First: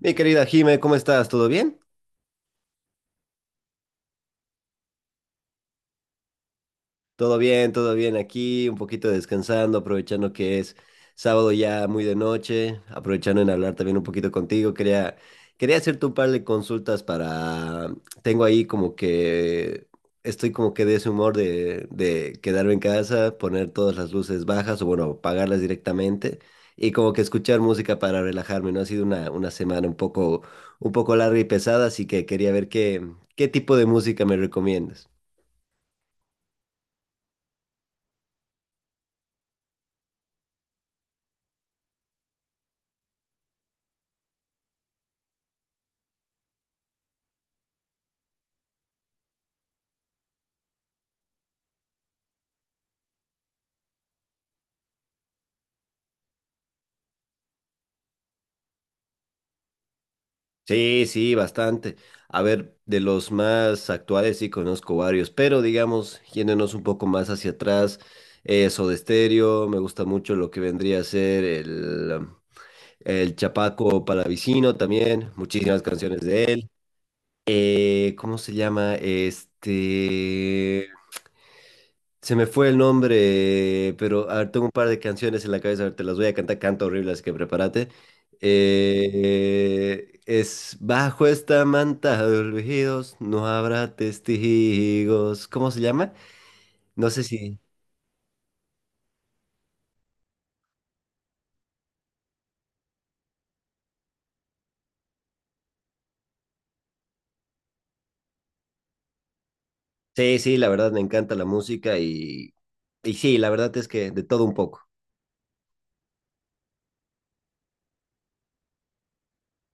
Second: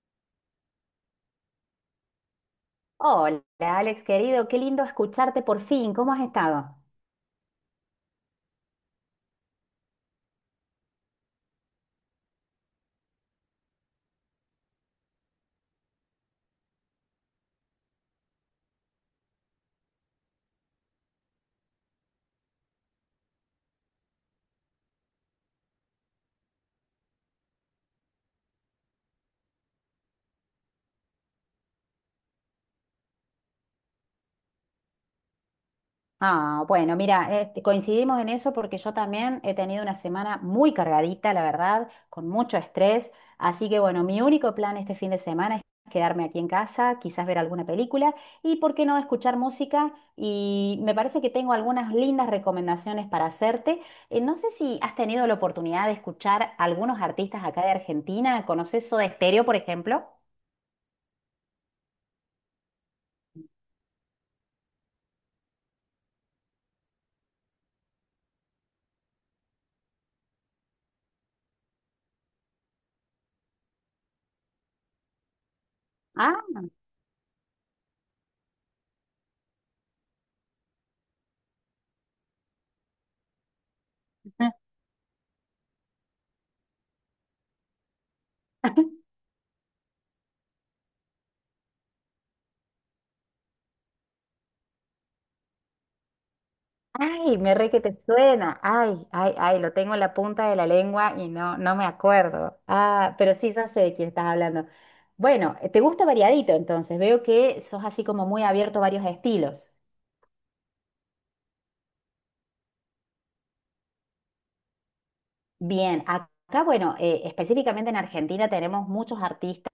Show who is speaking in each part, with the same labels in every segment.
Speaker 1: Mi querida Jime, ¿cómo estás? ¿Todo bien?
Speaker 2: Hola, Alex, querido, qué lindo escucharte por fin. ¿Cómo has estado?
Speaker 1: Todo bien, todo bien aquí, un poquito descansando, aprovechando que es sábado ya muy de noche, aprovechando en hablar también un poquito contigo. Quería hacerte un par de consultas para... Tengo ahí como que... Estoy como que de ese humor de quedarme en casa, poner todas las luces bajas o bueno, apagarlas directamente y como que escuchar música para relajarme, ¿no? Ha sido una semana un poco larga y pesada, así que quería ver qué tipo de música me recomiendas.
Speaker 2: Ah, bueno, mira, este, coincidimos en eso porque yo también he tenido una semana muy cargadita, la verdad, con mucho estrés. Así que bueno, mi único plan este fin de semana es quedarme aquí en casa, quizás ver alguna película y, ¿por qué no?, escuchar música. Y me parece que tengo algunas lindas recomendaciones para hacerte. No sé si has tenido la oportunidad de escuchar algunos artistas acá de Argentina. ¿Conoces Soda Stereo, por ejemplo?
Speaker 1: Sí, sí, bastante. A ver, de los más actuales sí conozco varios, pero digamos, yéndonos un poco más hacia atrás, Soda Stereo, me gusta mucho lo que vendría a ser el, el Chapaco Palavicino también, muchísimas canciones de
Speaker 2: Ah.
Speaker 1: él. ¿Cómo se llama? Este... Se me fue el nombre, pero a ver, tengo un par de canciones en la cabeza, a ver, te las voy a cantar, canto horrible, así que prepárate. Es bajo esta manta de olvidos, no habrá testigos. ¿Cómo se llama? No sé
Speaker 2: Ay, me
Speaker 1: si.
Speaker 2: re que te suena. Ay, ay, ay, lo tengo en la punta de la lengua y no, no me acuerdo. Ah, pero sí, ya sé de quién estás hablando. Bueno, te gusta variadito entonces. Veo que sos así como muy abierto a varios estilos.
Speaker 1: Sí, sí, la verdad me encanta la música y sí, la verdad es que de todo un poco.
Speaker 2: Bien, acá, bueno, específicamente en Argentina tenemos muchos artistas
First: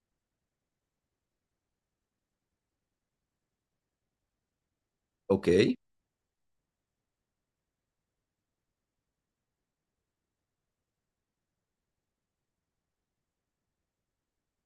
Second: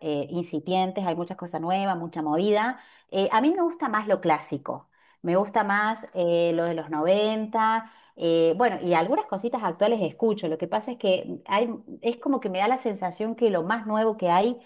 Speaker 2: incipientes, hay muchas cosas nuevas, mucha movida. A mí me gusta más lo clásico, me
Speaker 1: Ok,
Speaker 2: gusta más lo de los noventa. Bueno, y algunas cositas actuales escucho. Lo que pasa es que hay, es como que me da la sensación que lo más nuevo que hay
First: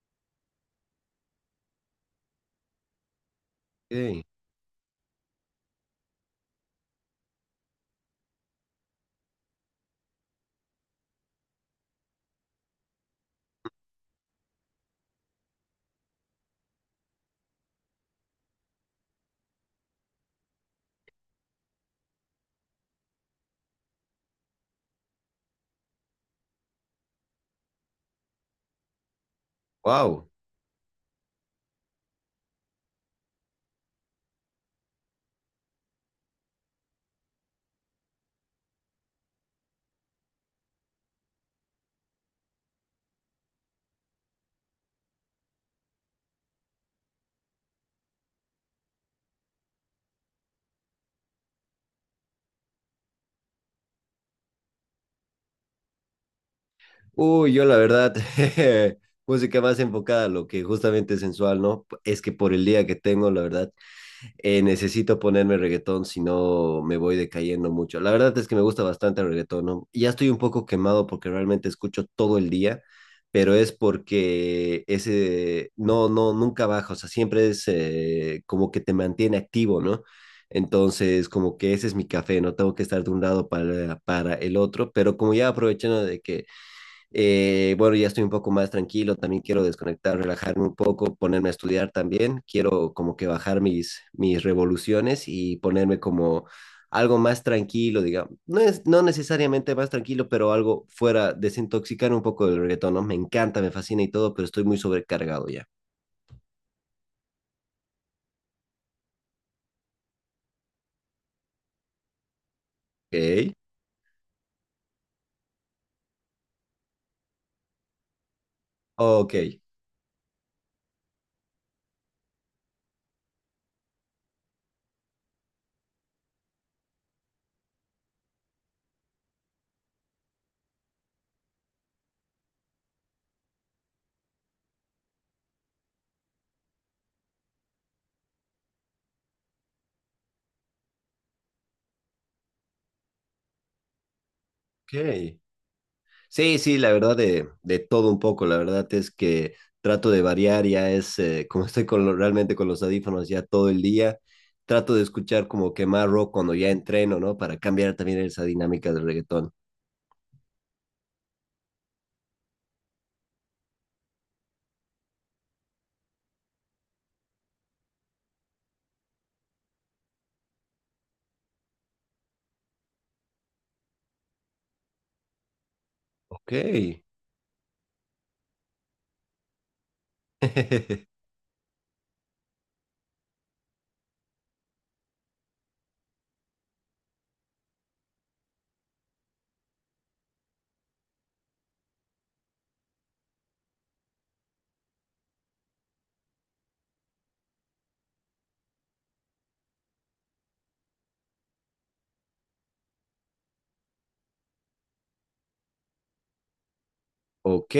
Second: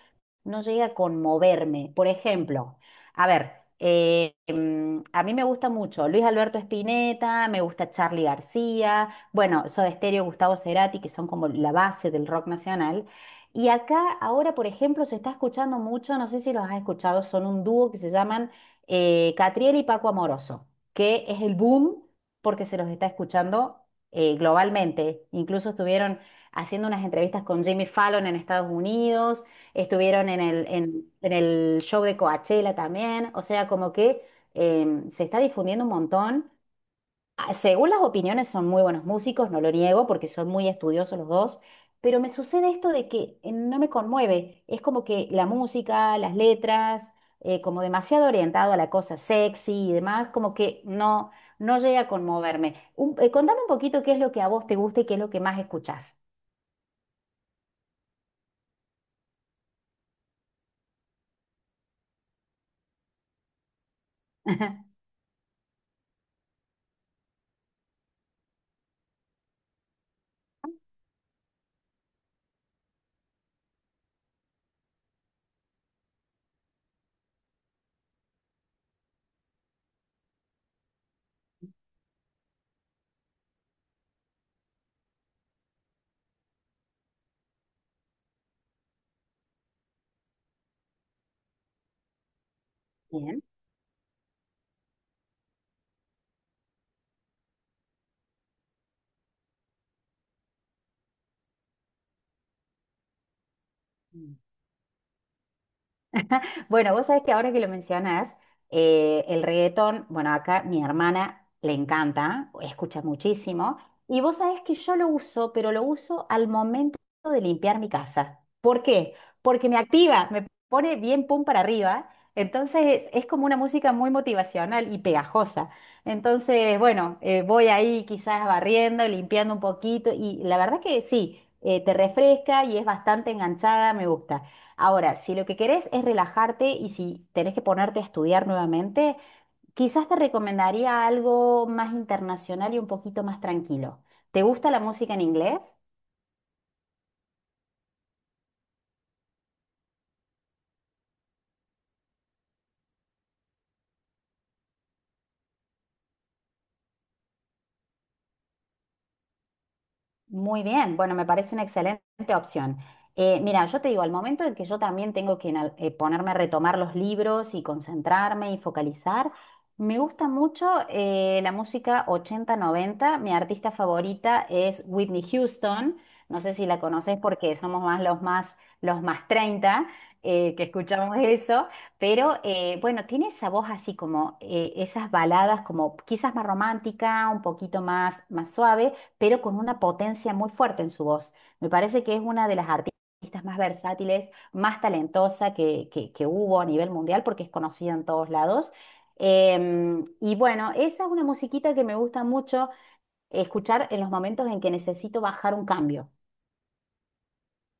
Speaker 2: no llega a conmoverme. Por ejemplo, a ver,
Speaker 1: ok,
Speaker 2: a mí me gusta mucho Luis Alberto Spinetta, me gusta Charly García. Bueno, Soda Stereo, Gustavo Cerati, que son como la base del rock nacional. Y acá ahora, por ejemplo, se está escuchando mucho, no sé si los has escuchado, son un dúo que se llaman Catriel y Paco Amoroso, que es el boom porque se los está escuchando globalmente. Incluso estuvieron haciendo unas entrevistas con Jimmy Fallon en Estados Unidos,
Speaker 1: wow.
Speaker 2: estuvieron en el show de Coachella también, o sea, como que se está difundiendo un montón. Ah, según las opiniones, son muy buenos músicos, no lo niego, porque son muy estudiosos los dos, pero me sucede esto de que no me conmueve. Es como que la música, las letras, como demasiado orientado a la cosa sexy y demás, como que no, no llega a conmoverme. Contame un poquito qué es lo que a vos te gusta y qué es lo que más escuchás.
Speaker 1: Uy, yo la verdad, música más enfocada a lo que justamente es sensual, ¿no? Es que por el día que tengo, la verdad. Eh, necesito ponerme reggaetón, si no me voy decayendo mucho. La verdad es que me gusta bastante el reggaetón, ¿no? Ya estoy un poco quemado porque realmente escucho todo el día, pero es porque ese, no, no, nunca baja, o sea, siempre es como que te mantiene activo, ¿no? Entonces, como que ese es mi café, no tengo que estar de un lado para el otro, pero como ya aprovechando de que bueno, ya estoy un poco más tranquilo, también quiero desconectar, relajarme un poco, ponerme a estudiar también, quiero como que
Speaker 2: Bien.
Speaker 1: bajar mis revoluciones y ponerme como algo más tranquilo, digamos, no es, no necesariamente más tranquilo, pero algo fuera, desintoxicar un poco del reggaetón, ¿no? Me encanta, me fascina y todo, pero estoy muy sobrecargado ya.
Speaker 2: Bueno, vos sabés que ahora que lo mencionás, el reggaetón, bueno, acá mi hermana le encanta, escucha
Speaker 1: Ok,
Speaker 2: muchísimo, y vos sabés que yo lo uso, pero lo uso al momento de limpiar mi casa. ¿Por qué?
Speaker 1: ok,
Speaker 2: Porque me activa, me pone bien pum para arriba, entonces es como una música muy motivacional y pegajosa. Entonces, bueno, voy ahí quizás barriendo, limpiando un poquito, y la verdad que sí, te refresca y es bastante enganchada, me gusta. Ahora, si lo que querés es relajarte y si tenés que ponerte a estudiar nuevamente, quizás te recomendaría algo más internacional y un poquito más tranquilo. ¿Te gusta la música en
Speaker 1: ok.
Speaker 2: inglés?
Speaker 1: Sí, sí, la verdad de todo un poco, la verdad es que trato de variar, ya es, como estoy con lo- realmente con los audífonos ya todo el día, trato de escuchar como que más rock cuando ya entreno, ¿no? Para cambiar también esa dinámica del reggaetón.
Speaker 2: Muy bien, bueno, me parece una excelente opción. Mira, yo te digo, al momento en que yo también tengo que ponerme a retomar los libros y concentrarme y focalizar, me gusta mucho la música 80 90. Mi artista favorita es Whitney Houston. No
Speaker 1: Ok,
Speaker 2: sé si la conocés porque somos más los más 30 que escuchamos eso, pero bueno, tiene esa voz así como esas baladas como quizás más romántica, un poquito más, más suave pero con una potencia muy fuerte en su voz. Me parece que es una de las artistas más versátiles, más talentosa que hubo a nivel mundial porque es conocida en todos lados. Y bueno, esa es una musiquita que me gusta mucho escuchar en los momentos en que necesito bajar un cambio.
Speaker 1: ok,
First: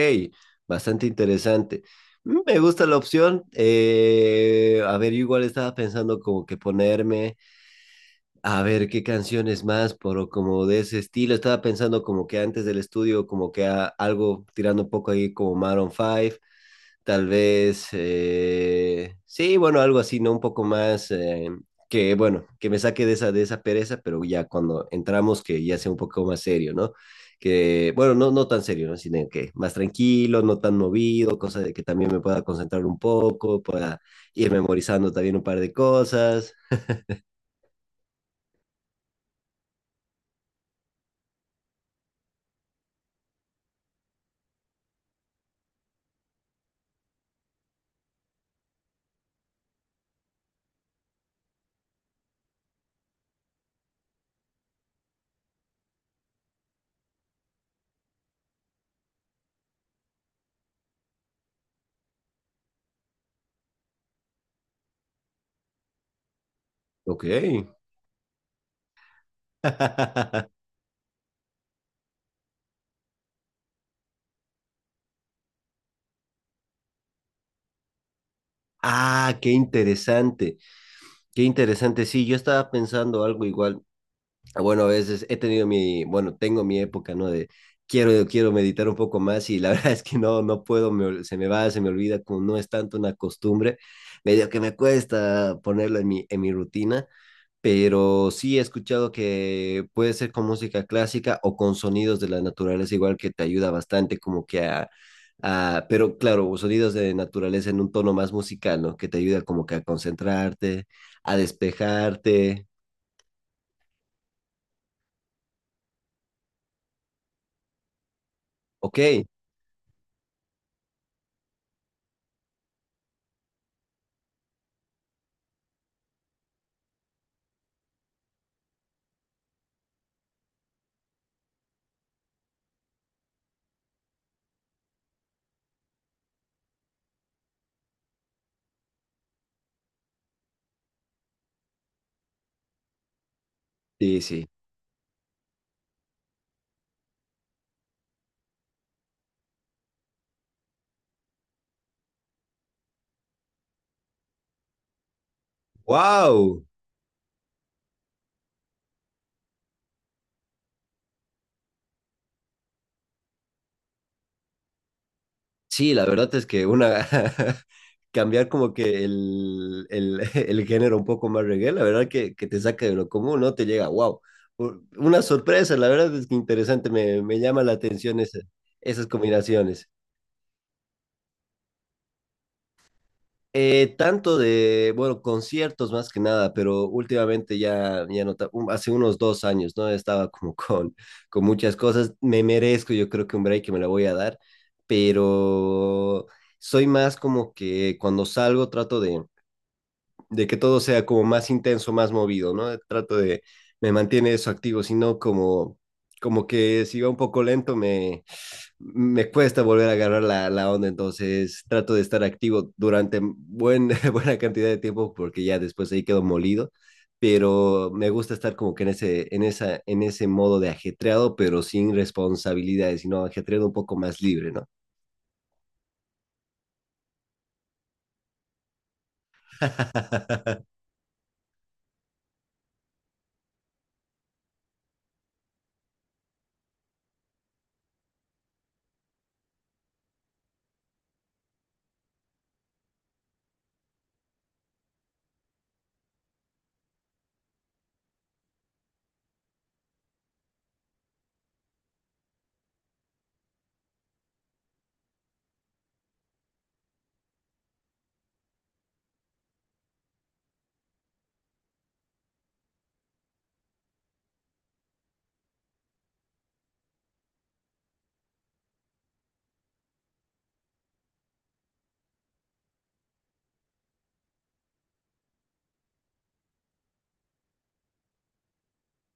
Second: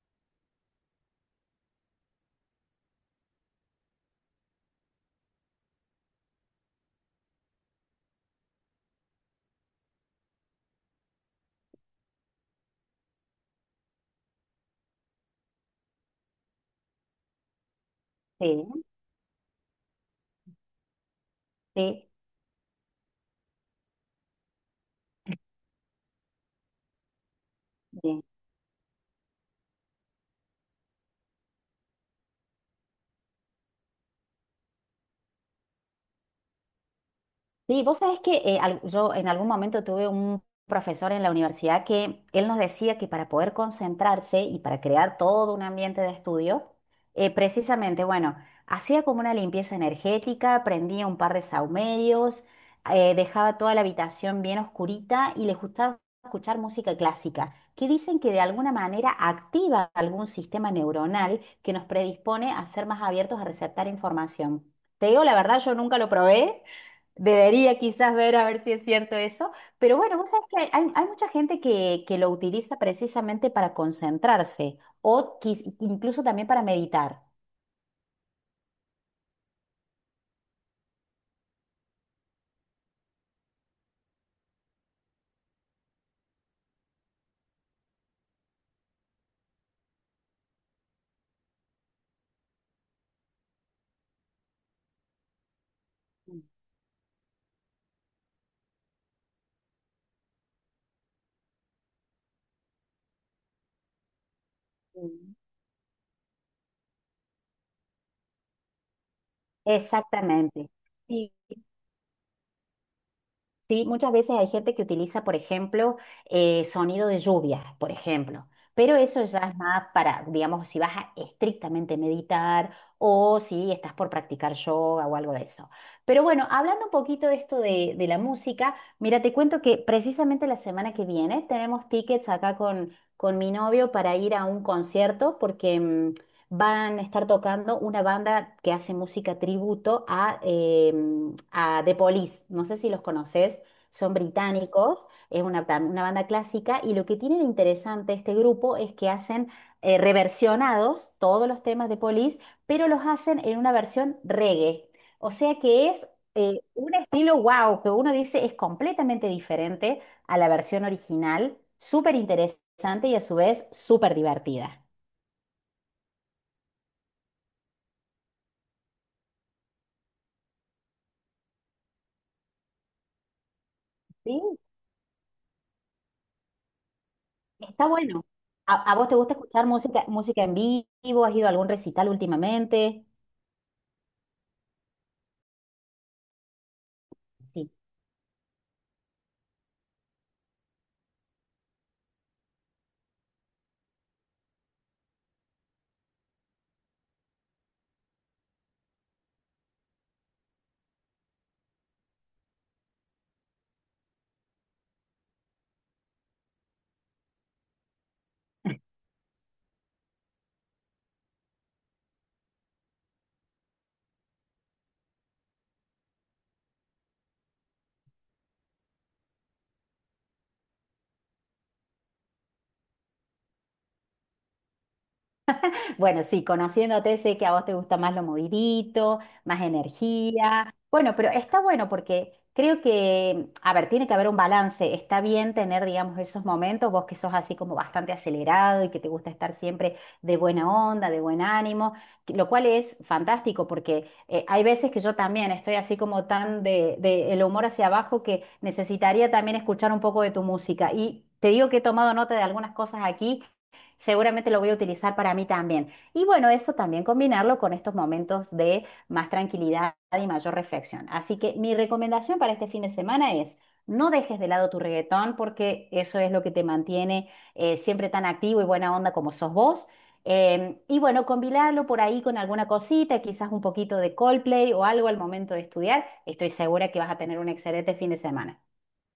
Speaker 1: bastante interesante. Mm, me gusta la opción. Eh, a ver, yo igual estaba pensando como que ponerme... A ver, ¿qué canciones más? Pero como de ese estilo, estaba pensando como que antes del estudio, como que a- algo tirando un poco ahí como Maroon 5, tal vez,
Speaker 2: Sí.
Speaker 1: sí, bueno, algo así, ¿no? Un poco más
Speaker 2: Sí,
Speaker 1: que, bueno, que me saque de esa pereza, pero ya cuando entramos que ya sea un poco más serio, ¿no? Que, bueno,
Speaker 2: sí.
Speaker 1: no, no tan serio, ¿no? Sino que más tranquilo, no tan movido, cosa de que también me pueda concentrar un poco, pueda ir memorizando también un par de cosas.
Speaker 2: Sí, vos sabés que yo en algún momento tuve un profesor en la universidad que él nos decía que para poder concentrarse y para crear todo un ambiente de estudio, precisamente, bueno, hacía como una limpieza energética, prendía un par de saumerios, dejaba toda la habitación bien oscurita y le gustaba escuchar música clásica, que dicen que de alguna manera activa algún sistema neuronal que nos predispone a ser más abiertos a receptar información. Te digo la verdad, yo nunca lo probé.
Speaker 1: Ok.
Speaker 2: Debería quizás ver a ver si es cierto eso, pero bueno, vos sabés que hay- hay mucha gente que lo utiliza precisamente para concentrarse o quiz- incluso también para meditar.
Speaker 1: Ah, qué interesante, qué interesante. Sí, yo estaba pensando algo igual. Ah, bueno, a veces he tenido mi, bueno, tengo mi época, ¿no? De quiero meditar un poco más y la verdad es que no, no puedo, me ol- se me va, se me olvida, como no es tanto una costumbre, medio que me cuesta ponerlo en en mi rutina pero sí he escuchado que puede ser con música clásica o con sonidos de la naturaleza, igual que te ayuda bastante como que
Speaker 2: Ujú.
Speaker 1: a- pero claro, sonidos de naturaleza en un tono más musical, ¿no? Que te ayuda como que a
Speaker 2: Exactamente.
Speaker 1: concentrarte, a despejarte.
Speaker 2: Sí, muchas veces hay gente que utiliza, por ejemplo, sonido de lluvia, por ejemplo, pero
Speaker 1: Ok,
Speaker 2: eso ya es más para, digamos, si vas a estrictamente meditar o si estás por practicar yoga o algo de eso. Pero bueno, hablando un poquito de esto de la música, mira, te cuento que precisamente la semana que viene tenemos tickets acá con mi novio para ir a un concierto porque van a estar tocando una banda que hace música tributo a The Police. No sé si los conoces, son
Speaker 1: sí, sí.
Speaker 2: británicos, es una banda clásica y lo que tiene de interesante este grupo es que hacen reversionados todos los temas de Police, pero los hacen en una versión reggae. O sea que es
Speaker 1: ¡Wow!
Speaker 2: un estilo wow, que uno dice es completamente diferente a la versión original, súper interesante y a su vez súper divertida.
Speaker 1: Sí, la verdad es que una cambiar como que el género un poco más reggae, la verdad que te saca de lo común, ¿no? Te llega, wow, una sorpresa, la verdad es que interesante, me llama la
Speaker 2: Está
Speaker 1: atención
Speaker 2: bueno.
Speaker 1: esa-
Speaker 2: ¿A
Speaker 1: esas
Speaker 2: vos te gusta escuchar
Speaker 1: combinaciones.
Speaker 2: música, música en vivo? ¿Has ido a algún recital últimamente?
Speaker 1: Tanto de, bueno, conciertos más que nada, pero últimamente
Speaker 2: Sí.
Speaker 1: ya, ya no, ta- un- hace unos 2 años, ¿no? Estaba como con muchas cosas, me merezco, yo creo que un break que me la voy a dar, pero soy más como que cuando salgo trato de que todo sea como más intenso, más movido, ¿no? Trato de, me mantiene eso activo, sino como, como que si va un poco lento me, me cuesta volver a agarrar la onda, entonces trato de estar activo durante buen, buena cantidad de tiempo porque ya después ahí quedo molido, pero me gusta estar como que en ese modo de ajetreado, pero sin responsabilidades, sino ajetreado un poco más libre, ¿no?
Speaker 2: Bueno, sí, conociéndote sé que a vos te gusta más lo movidito, más energía. Bueno, pero está bueno porque creo que, a ver, tiene que haber un balance. Está bien tener, digamos, esos momentos, vos que sos así como bastante acelerado y que te gusta estar siempre de buena onda, de buen ánimo, lo cual es fantástico porque hay veces que yo también estoy así como tan de el humor hacia abajo que necesitaría también escuchar un poco de tu música. Y te digo que he tomado nota de algunas cosas aquí. Seguramente lo voy a utilizar para mí también. Y bueno, eso también combinarlo con estos momentos de más tranquilidad y mayor reflexión. Así que mi recomendación para este fin de semana es, no dejes de lado tu reggaetón porque eso es lo que te mantiene siempre tan activo y buena onda como sos vos. Y bueno, combinarlo por ahí con alguna cosita, quizás un poquito de Coldplay o algo al momento de estudiar. Estoy segura que vas a tener un excelente fin de semana.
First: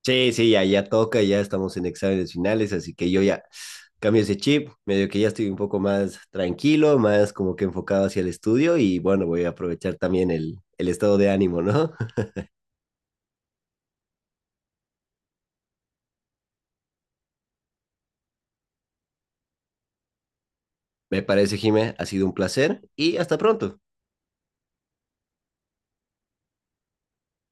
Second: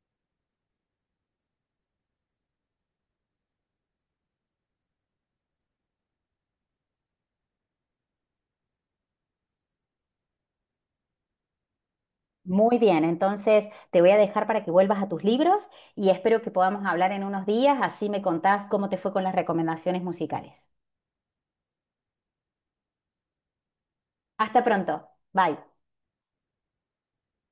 Speaker 1: Sí, sí, ya toca, ya estamos en exámenes finales, así que yo ya cambio ese chip, medio que ya estoy un poco más tranquilo, más como que enfocado hacia el estudio y bueno, voy a aprovechar también el estado de ánimo, ¿no?
Speaker 2: Muy bien, entonces te voy a dejar para que vuelvas a tus libros y espero que podamos hablar en unos días, así me contás cómo te fue con las recomendaciones musicales.
Speaker 1: Me parece, Jimé, ha sido un placer y hasta pronto.
Speaker 2: Hasta pronto. Bye.